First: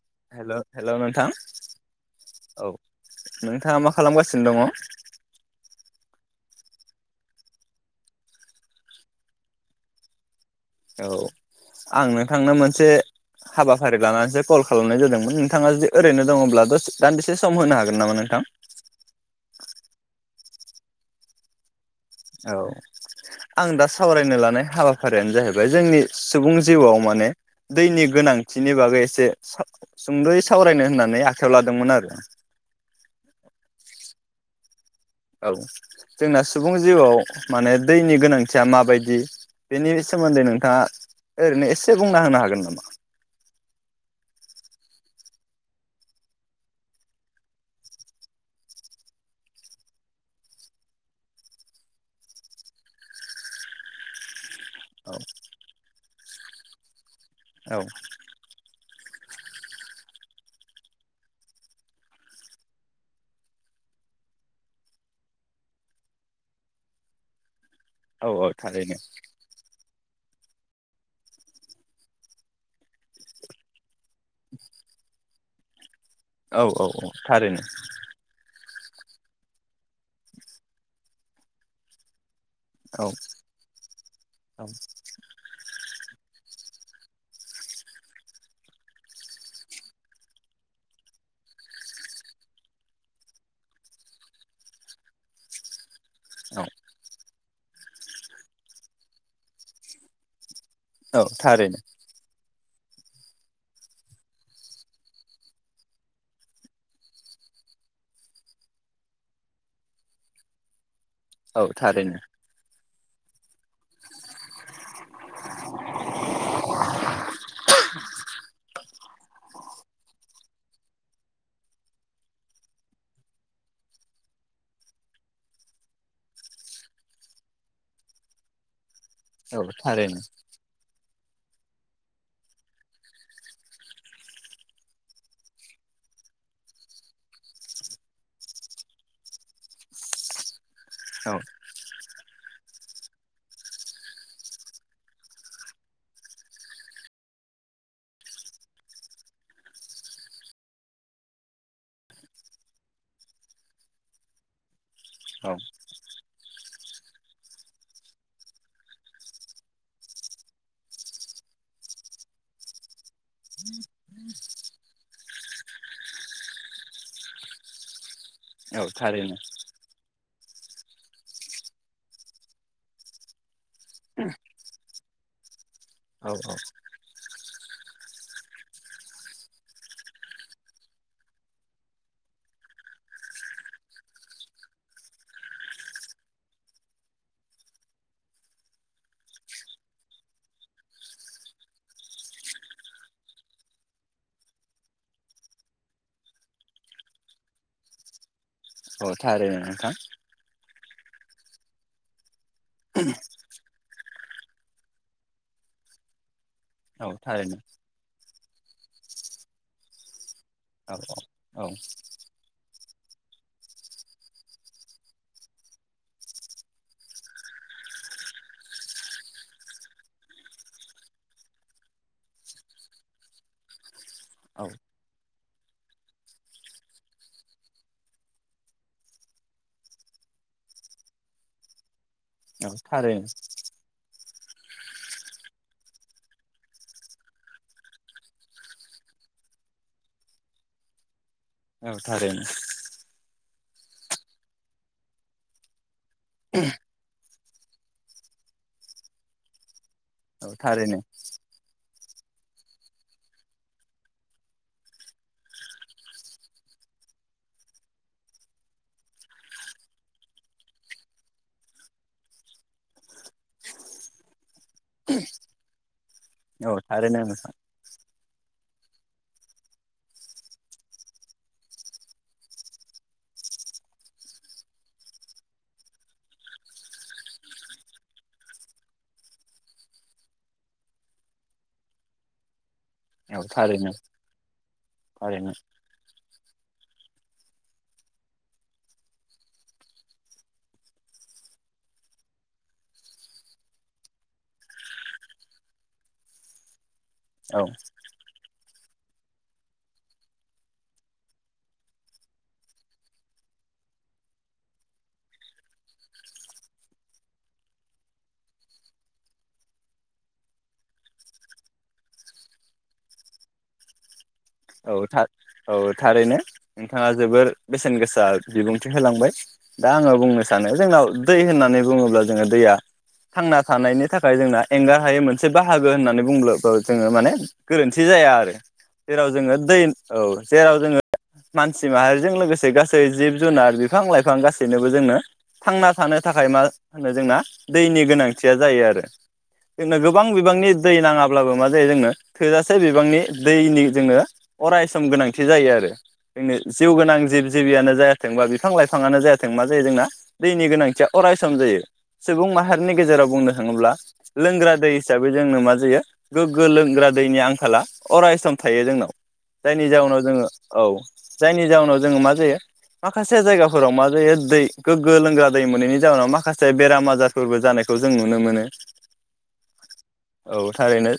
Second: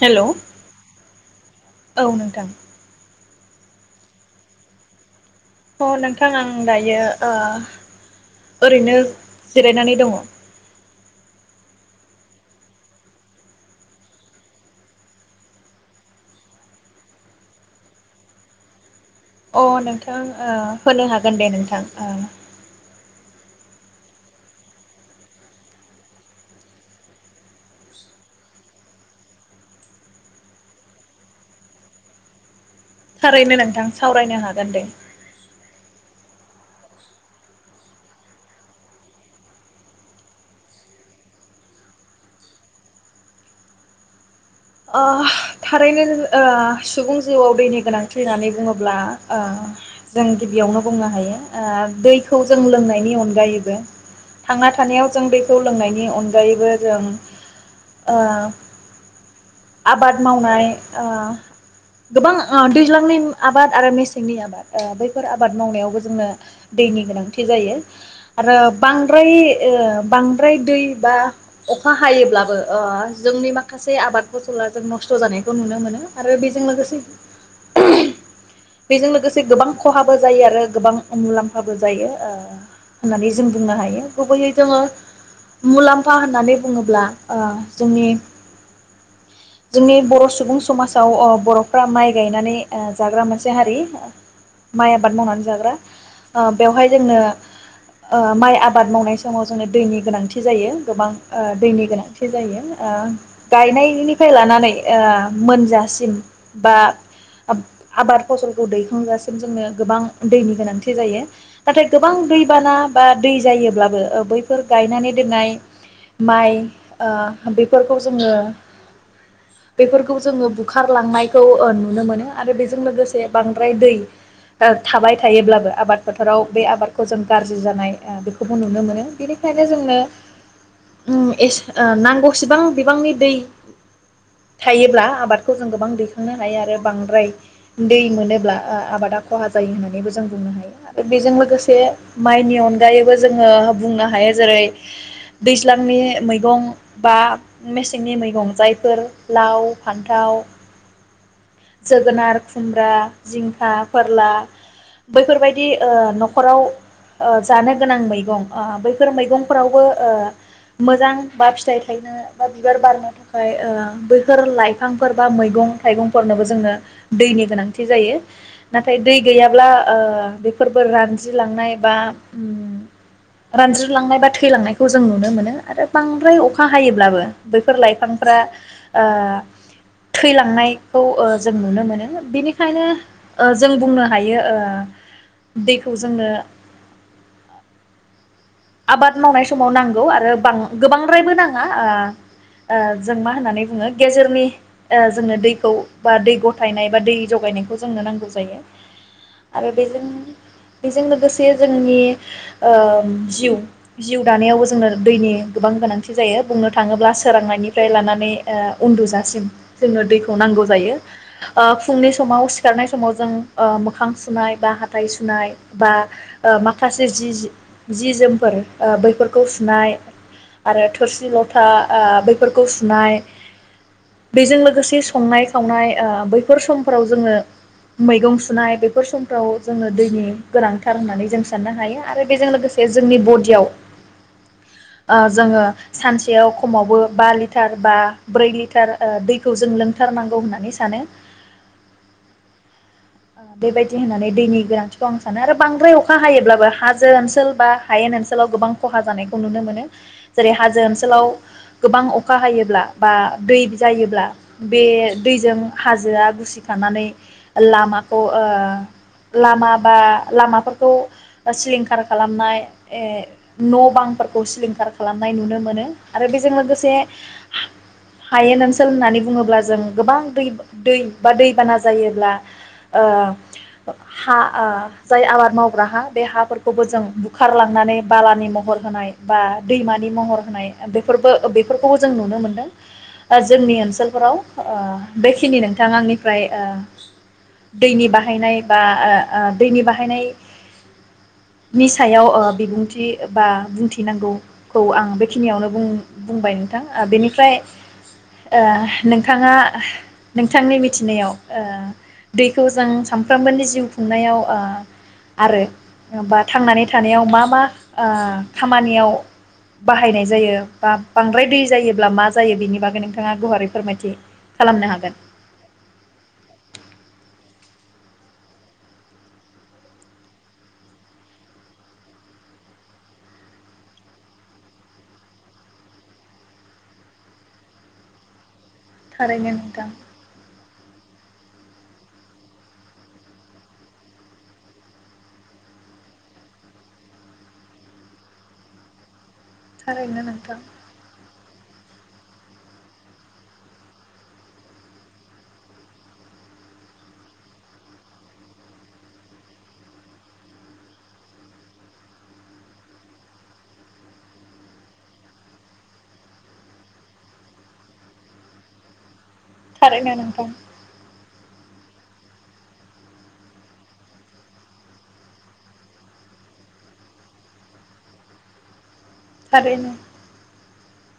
हेल' औ hello hello नोंथां नोंथां औ नोंथाङा मा खालामगासिनो दङ? अ नोंथां आं दायो ओरैनो जिरायनानै दङ औ आं नोंथांनो मोनसे हाबाफारि लानानैसो कल खालामनाय जादोंमोन नोंथाङा जुदि ओरैनो दङब्ला दसे दान्दिसे सम होनो हागोन नामा नोंथां? अ नोंथां ओ होनो हागोन दे नोंथां ओ औ आं दा सावरायनो लानाय हाबाफारियानो जाहैबाय जोंनि सुबुं जिउआव माने दैनि गोनांथिनि बागै एसे सा सुंदयै सावरायनो होननानै आखायाव लादोंमोन आरो थारैनो नोंथां सावरायनो हागोन दे औ जोंना सुबुं जिउआव माने दैनि गोनांथिया माबायदि बेनि सोमोन्दै नोंथाङा ओरैनो एसे बुंना होनो हागोन आ थारैनो आ सुबुं जिउआव दैनि गोनांथि होननानै बुङोब्ला ओ जों गिबियावनो बुंनो हायो ओ दैखौ जों लोंनायनि अनगायैबो थांना औ थानायाव जों बेखौ लोंनायनि अन गायैबो जों औ ओ आबाद मावनाय ओ गोबां आ दैज्लांनि आबाद आरो मेसेंनि आबाद आ बैफोर आबाद मावनायावबो जोंनो दैनि गोनांथि जायो औ औ आरो थारैनो बांद्राय ओ बांद्राय दै बा अखा हायोब्लाबो ओ जोंनि माखासे आबाद फसला जों नस्थ जानाय खौ नुनो मोनो आरो औ बेजों औ लोगोसे औ थारैनो बेजों लोगोसे गोबां खहाबो जायो आरो गोबां मुलाम्फाबो जायो ओ औ होननानै जों बुंनो हायो गुबैयै औ जोङो मुलाम्फा होननानै बुङोब्ला ओ जोंनि जोंनि बर सुबुं समाजाव ओ बरफ्रा माइ गायनानै ओ जाग्रा मोनसे हारि माइ आबाद मावनानै जाग्रा ओ औ बेवहाय जोंनो ओ माइ आबाद मावनाय समाव जोंनो दैनि गोनांथि जायो गोबां औ ओ थारैनो दैनि गोनांथि जायो ओ गायनाय निफ्राय लानानै ओ मोनजासिम बा आब-आबाद फसलखौ दैखांजासिम जोंनो गोबां दैनि गोनांथि थि जायो औ नाथाय गोबां थारैनो दैबाना बा दै जायोब्लाबो ओ बैफोर गायनानै दोननाय माइ ओ बेफोरखौ जोङो बेफोरखौ जोङो बुखारलांनायखौ ओ नुनो मोनो आरो बेजों लोगोसे बांद्राय दै ओ थाबाय थायोब्लाबो आबाद फोथाराव बे आबादखौ जों गारजि जानाय ओ बेखौबो नुनो मोनो। औ बेनिखायनो जोंनो थारैनो उम एस ओ नांगौसेबां बिबांनि दै थायोब्ला आबादखौ जों गोबां दैखांनो हायो आरो बांद्राय दै मोनोब्ला ओ आबादा खहा जायो होननानैबो जों बुंनो हायो। ओ औ बेजों लोगोसे माइनि अनगायैबो जोङो बुंनो हायो जेरै दैज्लांनि मैगं बा मेसेंनि मैगं जाय फोर लाव, फान्थाव, जोगोनार, खुमब्रा, जिंखा, फोरला औ बैफोरबायदि ओ नख खराव ओ जानो गोनां मैगं ओ बैफोर मैगंफोरावबो ओ मोजां बा फिथाइ थायनो बा बिबार बारनो थाखाय ओ बैफोर लाइफांफोर बा मैगं थाइगंफोरनोबो जोंनो दैनि गोनांथि जायो। औ नाथाय दै थारैनो गैयाब्ला ओ बेफोरबो रानज्रिलांनाय बा उम रानज्रिलांनाय बा थैलांनायखौ जों नुनो मोनो आरो औ बांद्राय अखा हायोब्लाबो बैफोर लायफां फ्रा ओ थैलांनायखौ ओ जों नुनो मोनो बिनिखायनो ओ जों बुंनो हायो ओ दैखौ जोंनो आबाद मावनाय समाव नांगौ आरो बां गोबांद्रायबो नाङा ओ ओ जों मा होननानै बुङो गेजेरनि ओ जोंनो दैखौ बा दै गथायनाय बा दै जगायनायखौ जोंनो नांगौ जायो। अ थारो आरो नोंथां। बेजों बेजों लोगोसे जोंनि ओम जिउ जिउ दानायावबो जोंनो दैनि गोबां गोनांथि जायो बुंनो औ थाङोब्ला थारैनो सोरांनायनिफ्राय लानानै ओ उन्दुजासिम जोंनो दैखौ नांगौ औ जायो औ ओ फुंनि समाव सिखारनाय समाव जों ओ मोखां सुनाय बा हाथाय सुनाय बा ओ माखासे जि-जि जि जोमफोर ओ बैफोरखौ सुनाय आरो थोरसि लथा ओ बैफोरखौ सुनाय बेजों औ लोगोसे संनाय खावनाय ओ बैफोर समफोराव जोङो मैगं सुनाय बेैफोर समफ्राव जोङो दैनि गोनांथार होननानै जों साननो हायो आरो बेजों लोगो औ बे जोंनि थारैनो बडियाव ओ जोङो सानसेयाव खमावबो बा लिटार बा ब्रै लिटार ओ दैखौ जों लोंथारनांगौ होननानै सानो। औ थारैनो। बेबायदि होननानै दैनि गोनांथिखौ आं सानो आरो बांद्राय अखा हायोब्लाबो हाजो ओनसोल बा हायेन ओनसोलाव गोबां खहा जानायखौ नुनो मोनो। औ थारैनो औ जेरै हाजो ओनसोलाव गोबां अखा हायोब्ला बा दै जायोब्ला बे दैजों हाजोआ गुसिखानानै लामा ख ओ लामा बा लामाफोरखौ ओ सिलिंखार खालामनाय ए न' बांफोरखौ सिलिंखार खालामनाय नुनो मोनो आरो बेस जों लोगोसे थारैनो नोंथां हा हायेन ओनसोल होननानै बुङोब्ला जों गोबां दै दै बा दैबाना जायोब्ला ओ हा ओ जाय आबाद मावग्रा हा बे हाफोरखौबो जों बुखारलांनानै बालानि महर होनाय बा दैमानि महर होनाय बेफोरबो बेफोरखौबो जों नुनो मोनदों। औ ओ जोंनि थारैनो ओनसोलफोराव ओ थारैनो बेखिनि नोंथाङा आंनिफ्राय ओ दैनि बाहायनाय बा ओ ओ दैनि बाहाय नि सायाव ओ बिबुंथि बा बुंथिनांगौखौ आं बेखिनियावनो बुं बुंबाय नोंथां। आ बेनिफ्राय औ ओ नोंथाङा नोंथांनि मिथिनायाव ओ दैखौ जों सानफ्रोमबोनि जिउ खुंनायाव ओ आरो बा थांनानै थानायाव मा मा ओ खामानियाव बाहायनाय जायो बा बांद्राय दै जायोब्ला मा जायो बेनि बागै नोंथाङा गुवारै फोरमायथि खालामनो औ हागोन। था औ थारैनो नोंथाङा जोबोर बेसेन गोसा बिबुंथि होलांबाय दा आङो बुंनो सानो जोंनाव दै होननानै बुङोब्ला जोङो दैया थांना थानायनि थाखाय जोंना एंगार हायै मोनसे बाहागो होननानै बुंब्लाबो जोङो माने गोरोन्थि जाया आरो जेराव थारैनो जोङो दै नोंथां औ जेराव जोङो मानसि माहारिजों लोगोसे गासै जिब जुनार बिफां लाइफां गासैनोबो जोंनो थांना थानो थाखाय मा होनो जोंना दैनि गोनांथिया जायो आरो जोंनो थारैनो गोबां नोंथां। बिबांनि दै नाङाब्लाबो मा जायो जोंनो थोजासे बिबांनि दैनि जोंनो अरायसम गोनांथि जायो आरो जोंनो जिउ गोनां जिब जिबियानो जायाथों बा बिफां लाइफाङानो जायाथों मा जायो जोंना दैनि गोनांथिया अरायसम जायो सुबुं माहारिनि गेजेराव बुंनो थाङोब्ला लोंग्रा दै हिसाबै जोंनो मा जायो गोग्गो लोंग्रा दैनि आंखाला अरायसम थायो जोंनाव। जायनि थारैनो जाहोनाव जोङो नोंथां औ जायनि जाउनाव जोङो मा जायो माखासे जायगाफोराव मा जायो दै गोग्गो लोंग्रा दै मोनैनि जाउनाव माखासे बेराम आजारफोरबो जानायखौ जों नुनो मोनो। थारैनो औ थारैनो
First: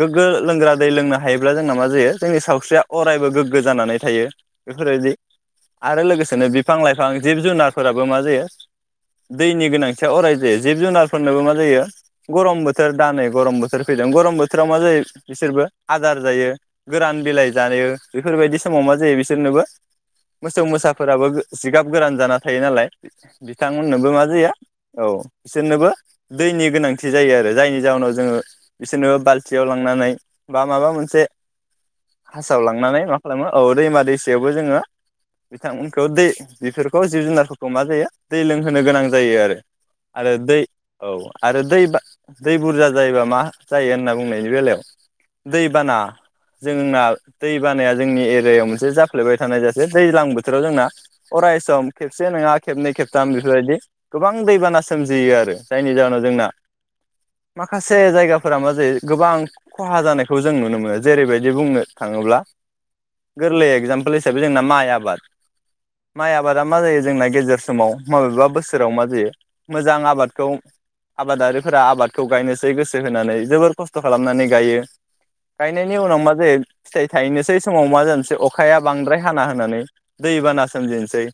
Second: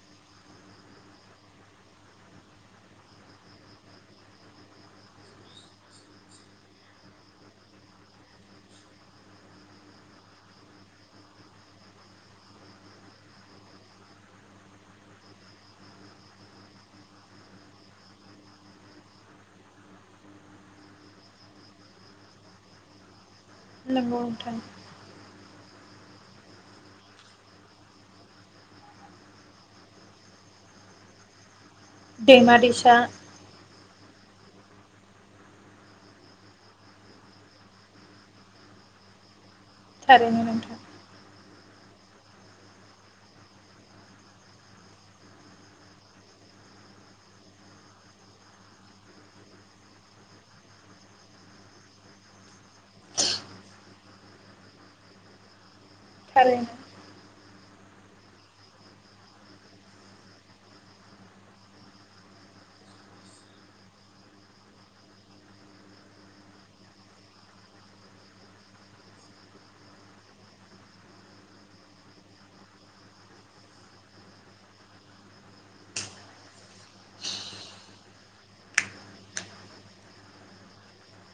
गोग्गो लोंग्रा दै लोंनो हायोब्ला जोंना मा जायो जोंनि सावस्रिया अरायबो गोग्गो जानानै थायो बेफोरबायदि आरो लोगोसेनो बिफां लाइफां जिब जुनारफोराबो मा जायो दैनि गोनांथिया अराय जायो जिब जुनारफोरनोबो मा जायो गरम बोथोर दानै गरम बोथोर फैदों गरम बोथोराव मा जायो बिसोरबो आदार जायो। गोरान बिलाइ जायो बेफोरबायदि समाव मा जायो बिसोरनोबो मोसौ मोसाफोराबो जिगाब गोरान जाना थायो नालाय बिथांमोननोबो नंगौ मा जयो नोंथां। औ बिसोरनोबो दैनि गोनांथि जायो आरो जायनि जाहोनाव जोङो बिसोरनोबो बाल्थियाव लांनानै बा माबा मोनसे दैमा हासाव दैसा लांनानै मा खालामो औ दैमा दै सायावबो जोङो बिथांमोनखौ दै बेफोरखौ जिब जुनारफोरखौ मा जायो दै लोंहोनो गोनां जायो आरो आरो थारैनो दै नोंथां औ आरो दै बा दै बुरजा जायोबा मा जायो होनना बुंनायनि बेलायाव दै बाना जोंना दैबानाया जोंनि एरियायाव मोनसे जाफ्लेबाय थानाय जासे दैज्लां बोथोराव जोंना अरायसम खेबसे नङा खेबनै खेबथाम बेफोरबायदि गोबां दैबाना सोमजियो आरो जायनि जाहोनाव जोंना थारैनो माखासे जायगाफोरा मा जायो गोबां खहा जानायखौ जों नुनो मोनो। जेरैबायदि बुंनो थाङोब्ला गोरलै एक्जामपोल हिसाबै जोंना माइ आबाद माइ आबादा मा जायो जोंना गेजेर समाव माबेबा बोसोराव मा जायो मोजां आबादखौ आबादारिफोरा आबादखौ गायनोसै गोसो होनानै जोबोर खस्थ खालामनानै गायो। गायनायनि उनाव मा जायो फिथाइ थाहैनोसै समाव मा जानोसै अखाया बांद्राय हाना होनानै दै बाना सोमजिनोसै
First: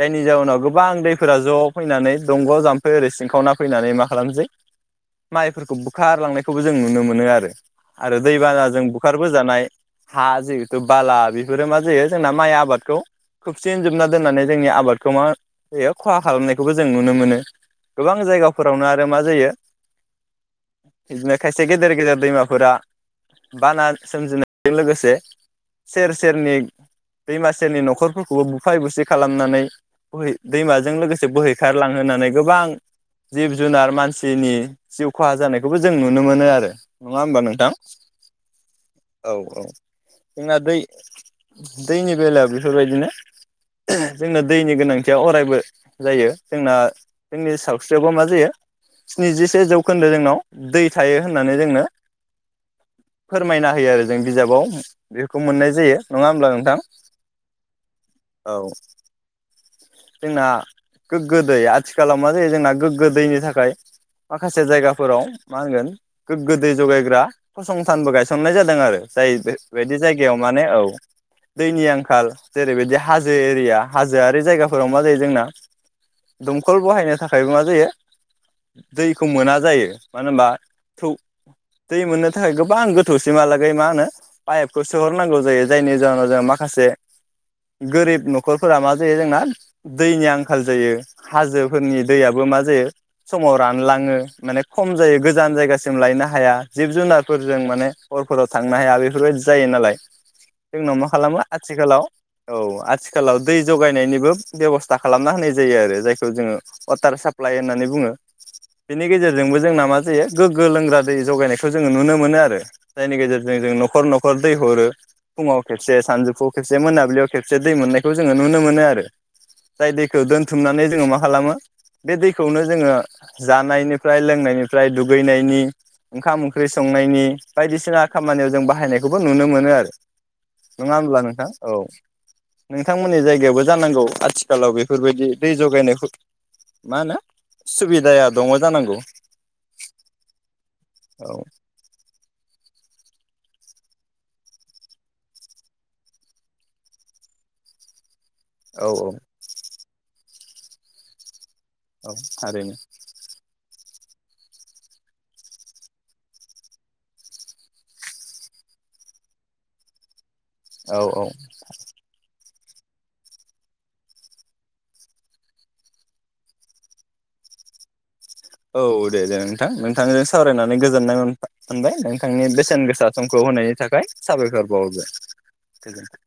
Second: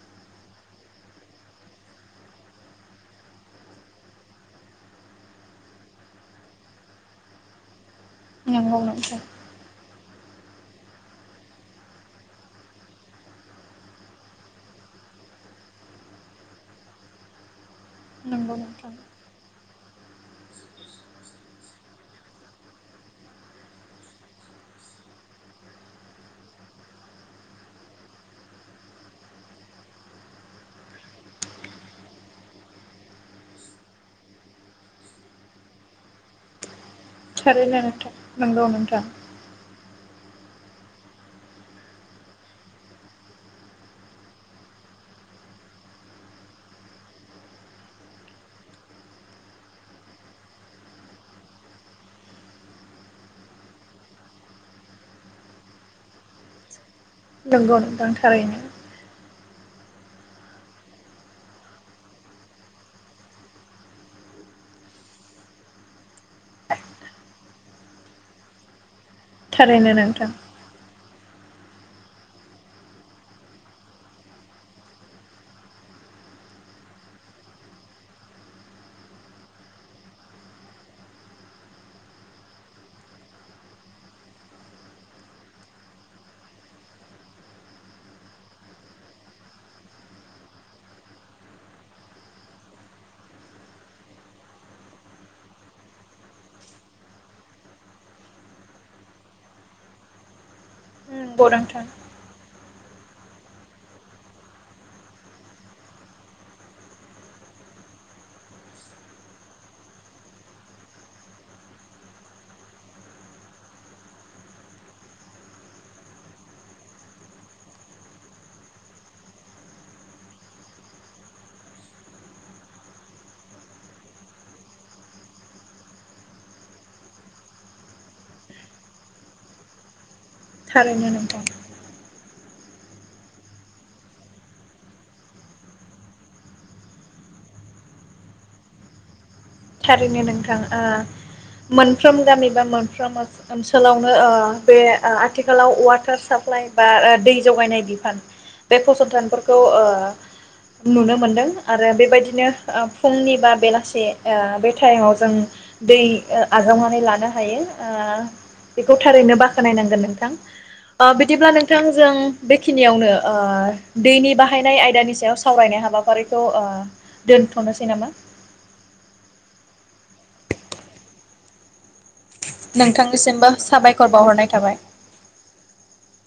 जायनि जाउनाव गोबां दैफोरा ज फैनानै दंग जाम्फै ओरै सिंखावना फैनानै मा खालामनोसै माइफोरखौ बुखारलांनायखौबो जों नुनो मोनो आरो आरो दैबाना नंगौ जों बुखार नोंथां बोजानाय हा जिहेथु बाला बेफोरो मा जायो जोंना माइ आबादखौ खोबसिन जोबना दोननानै जोंनि आबादखौ मा जायो खहा खालामनायखौबो जों नुनो मोनो। गोबां नंगौ जायगाफोरावनो नोंथां आरो मा जायो इदिनो खायसे गेदेर गेदेर दैमाफोरा बाना सोमजिनायजों लोगोसे सेर सेरनि दैमा सेरनि नखरफोरखौबो बुफाय बुसि खालामनानै बोहै दैमाजों लोगोसे बोहैखारलांहोनानै गोबां जिब जुनार मानसिनि जिउ खहा जानायखौबो जों नुनो मोनो आरो नङा होमबा नोंथां? नंगौ नोंथां। औ औ जोंना दै दैनि बेलायाव बेफोरबायदिनो जोंनो दैनि गोनांथिया अरायबो जायो जोंना जोंनि सावस्रिआवबो मा जायो स्निजिसे जौखोन्दो जोंनाव दै थायो होननानै जोंनो फोरमायना होयो आरो जों बिजाबाव बेखौ मोननाय जायो। नङा होमब्ला नोंथां? नंगौ नोंथां औ थारैनो। जोंना गोग्गो दै आथिखालाव मा जायो जोंना गोग्गो दैनि थाखाय माखासे जायगाफोराव मा होनगोन गोग्गो दै जगायग्रा फसं थानबो गायसननाय जादों आरो। जाय बे थारैनो बेदि नोंथां जायगायाव माने औ दैनि आंखाल जेरैबायदि हाजो एरिया हाजोआरि जायगाफोराव मा जायो जोंना दमखल बहायनो थाखायबो मा जायो दैखौ मोना जायो मानो होनबा थौ दै मोननो थाखाय गो गोबां गोथौसिमहालागै मा होनो पाइपखौ सोहरनांगौ जायो जायनि जाहोनाव जों माखासे गोरिब न'खरफोरा मा जायो जोंना दैनि आंखाल जायो हाजोफोरनि दैयाबबो मा जायो समाव रानलाङो माने खम जायो गोजान जायगासिम लायनो हाया जिब जुनार फोरजों माने हरफोराव थांनो हाया बेफोरबायदि जायो नालाय। जोंनाव मा खालामो नंगौ नोंथां आथिखालाव औ आथिखालाव दै जगायनायनिबो बेबस्था खालामना होनाय जायो आरो जायखौ जोङो वाटार साप्लाइ होननानै बुङो बेनि गेजेरजोंबो जोंना मा जायो गोग्गो लोंग्रा दै जगायनायखौ जोङो नुनो मोनो। मोनो आरो जायनि गेजेरजों जों नखर नखर दै हरो फुङाव खेबसे सानजौफुआव खेबसे मोनाबिलियाव खेबसे दै मोननायखौ जोङो नुनो मोनो आरो जाय दैखौ दोनथुमनानै जोङो मा खालामो बे दैखौनो जोङो जानायनिफ्राय लोंनायनिफ्राय दुगैनायनि ओंखाम ओंख्रि स संनायनि बायदिसिना खामानियाव जों बाहायनायखौबो नुनो मोनो आरो। नङा होनब्ला नोंथां औ नोंथांमोननि जायगायावो जानांगौ आथिखालाव बेफोरबायदि दै जगायनायखौ मा होनो सुबिदाया दंङ जानांगौ? थारैनो नोंथां ओ औ मोन फ्रोम गामि बा मोनफ्रोम ओनसोलावनो ओ बे आथिखालाव वाटार साप्लाइ बा दै जगायनाय बिफान बे औ औ फसंथानफोरखौ ओ ओ नुनो मोनदों। आरो औ बेबायदिनो थारैनो ओ फुंनि बा बेलासे ओ बे टाइमाव जों दै आजावनानै लानो हायो ओ बेखौ थारैनो बाख्नायनांगोन औ नोंथां। औ बिदिब्ला नोंथां जों बेखिनियावनो ओ दैनि बाहायनाय आयदानि सायाव सावरायनाय हाबाफारिखौ ओ दोन्थनोसै नामा? औ दे दे नोंथां नोंथांजों सावरायनानै गोजोननाय मोनबाय नों थांनि बेसेन गोसा समखौ नोंथांनिसिमबो होनायनि थाखाय साबायखर बावहरनाय साबायखर थाबाय। बावहरबाय गोजोनथों।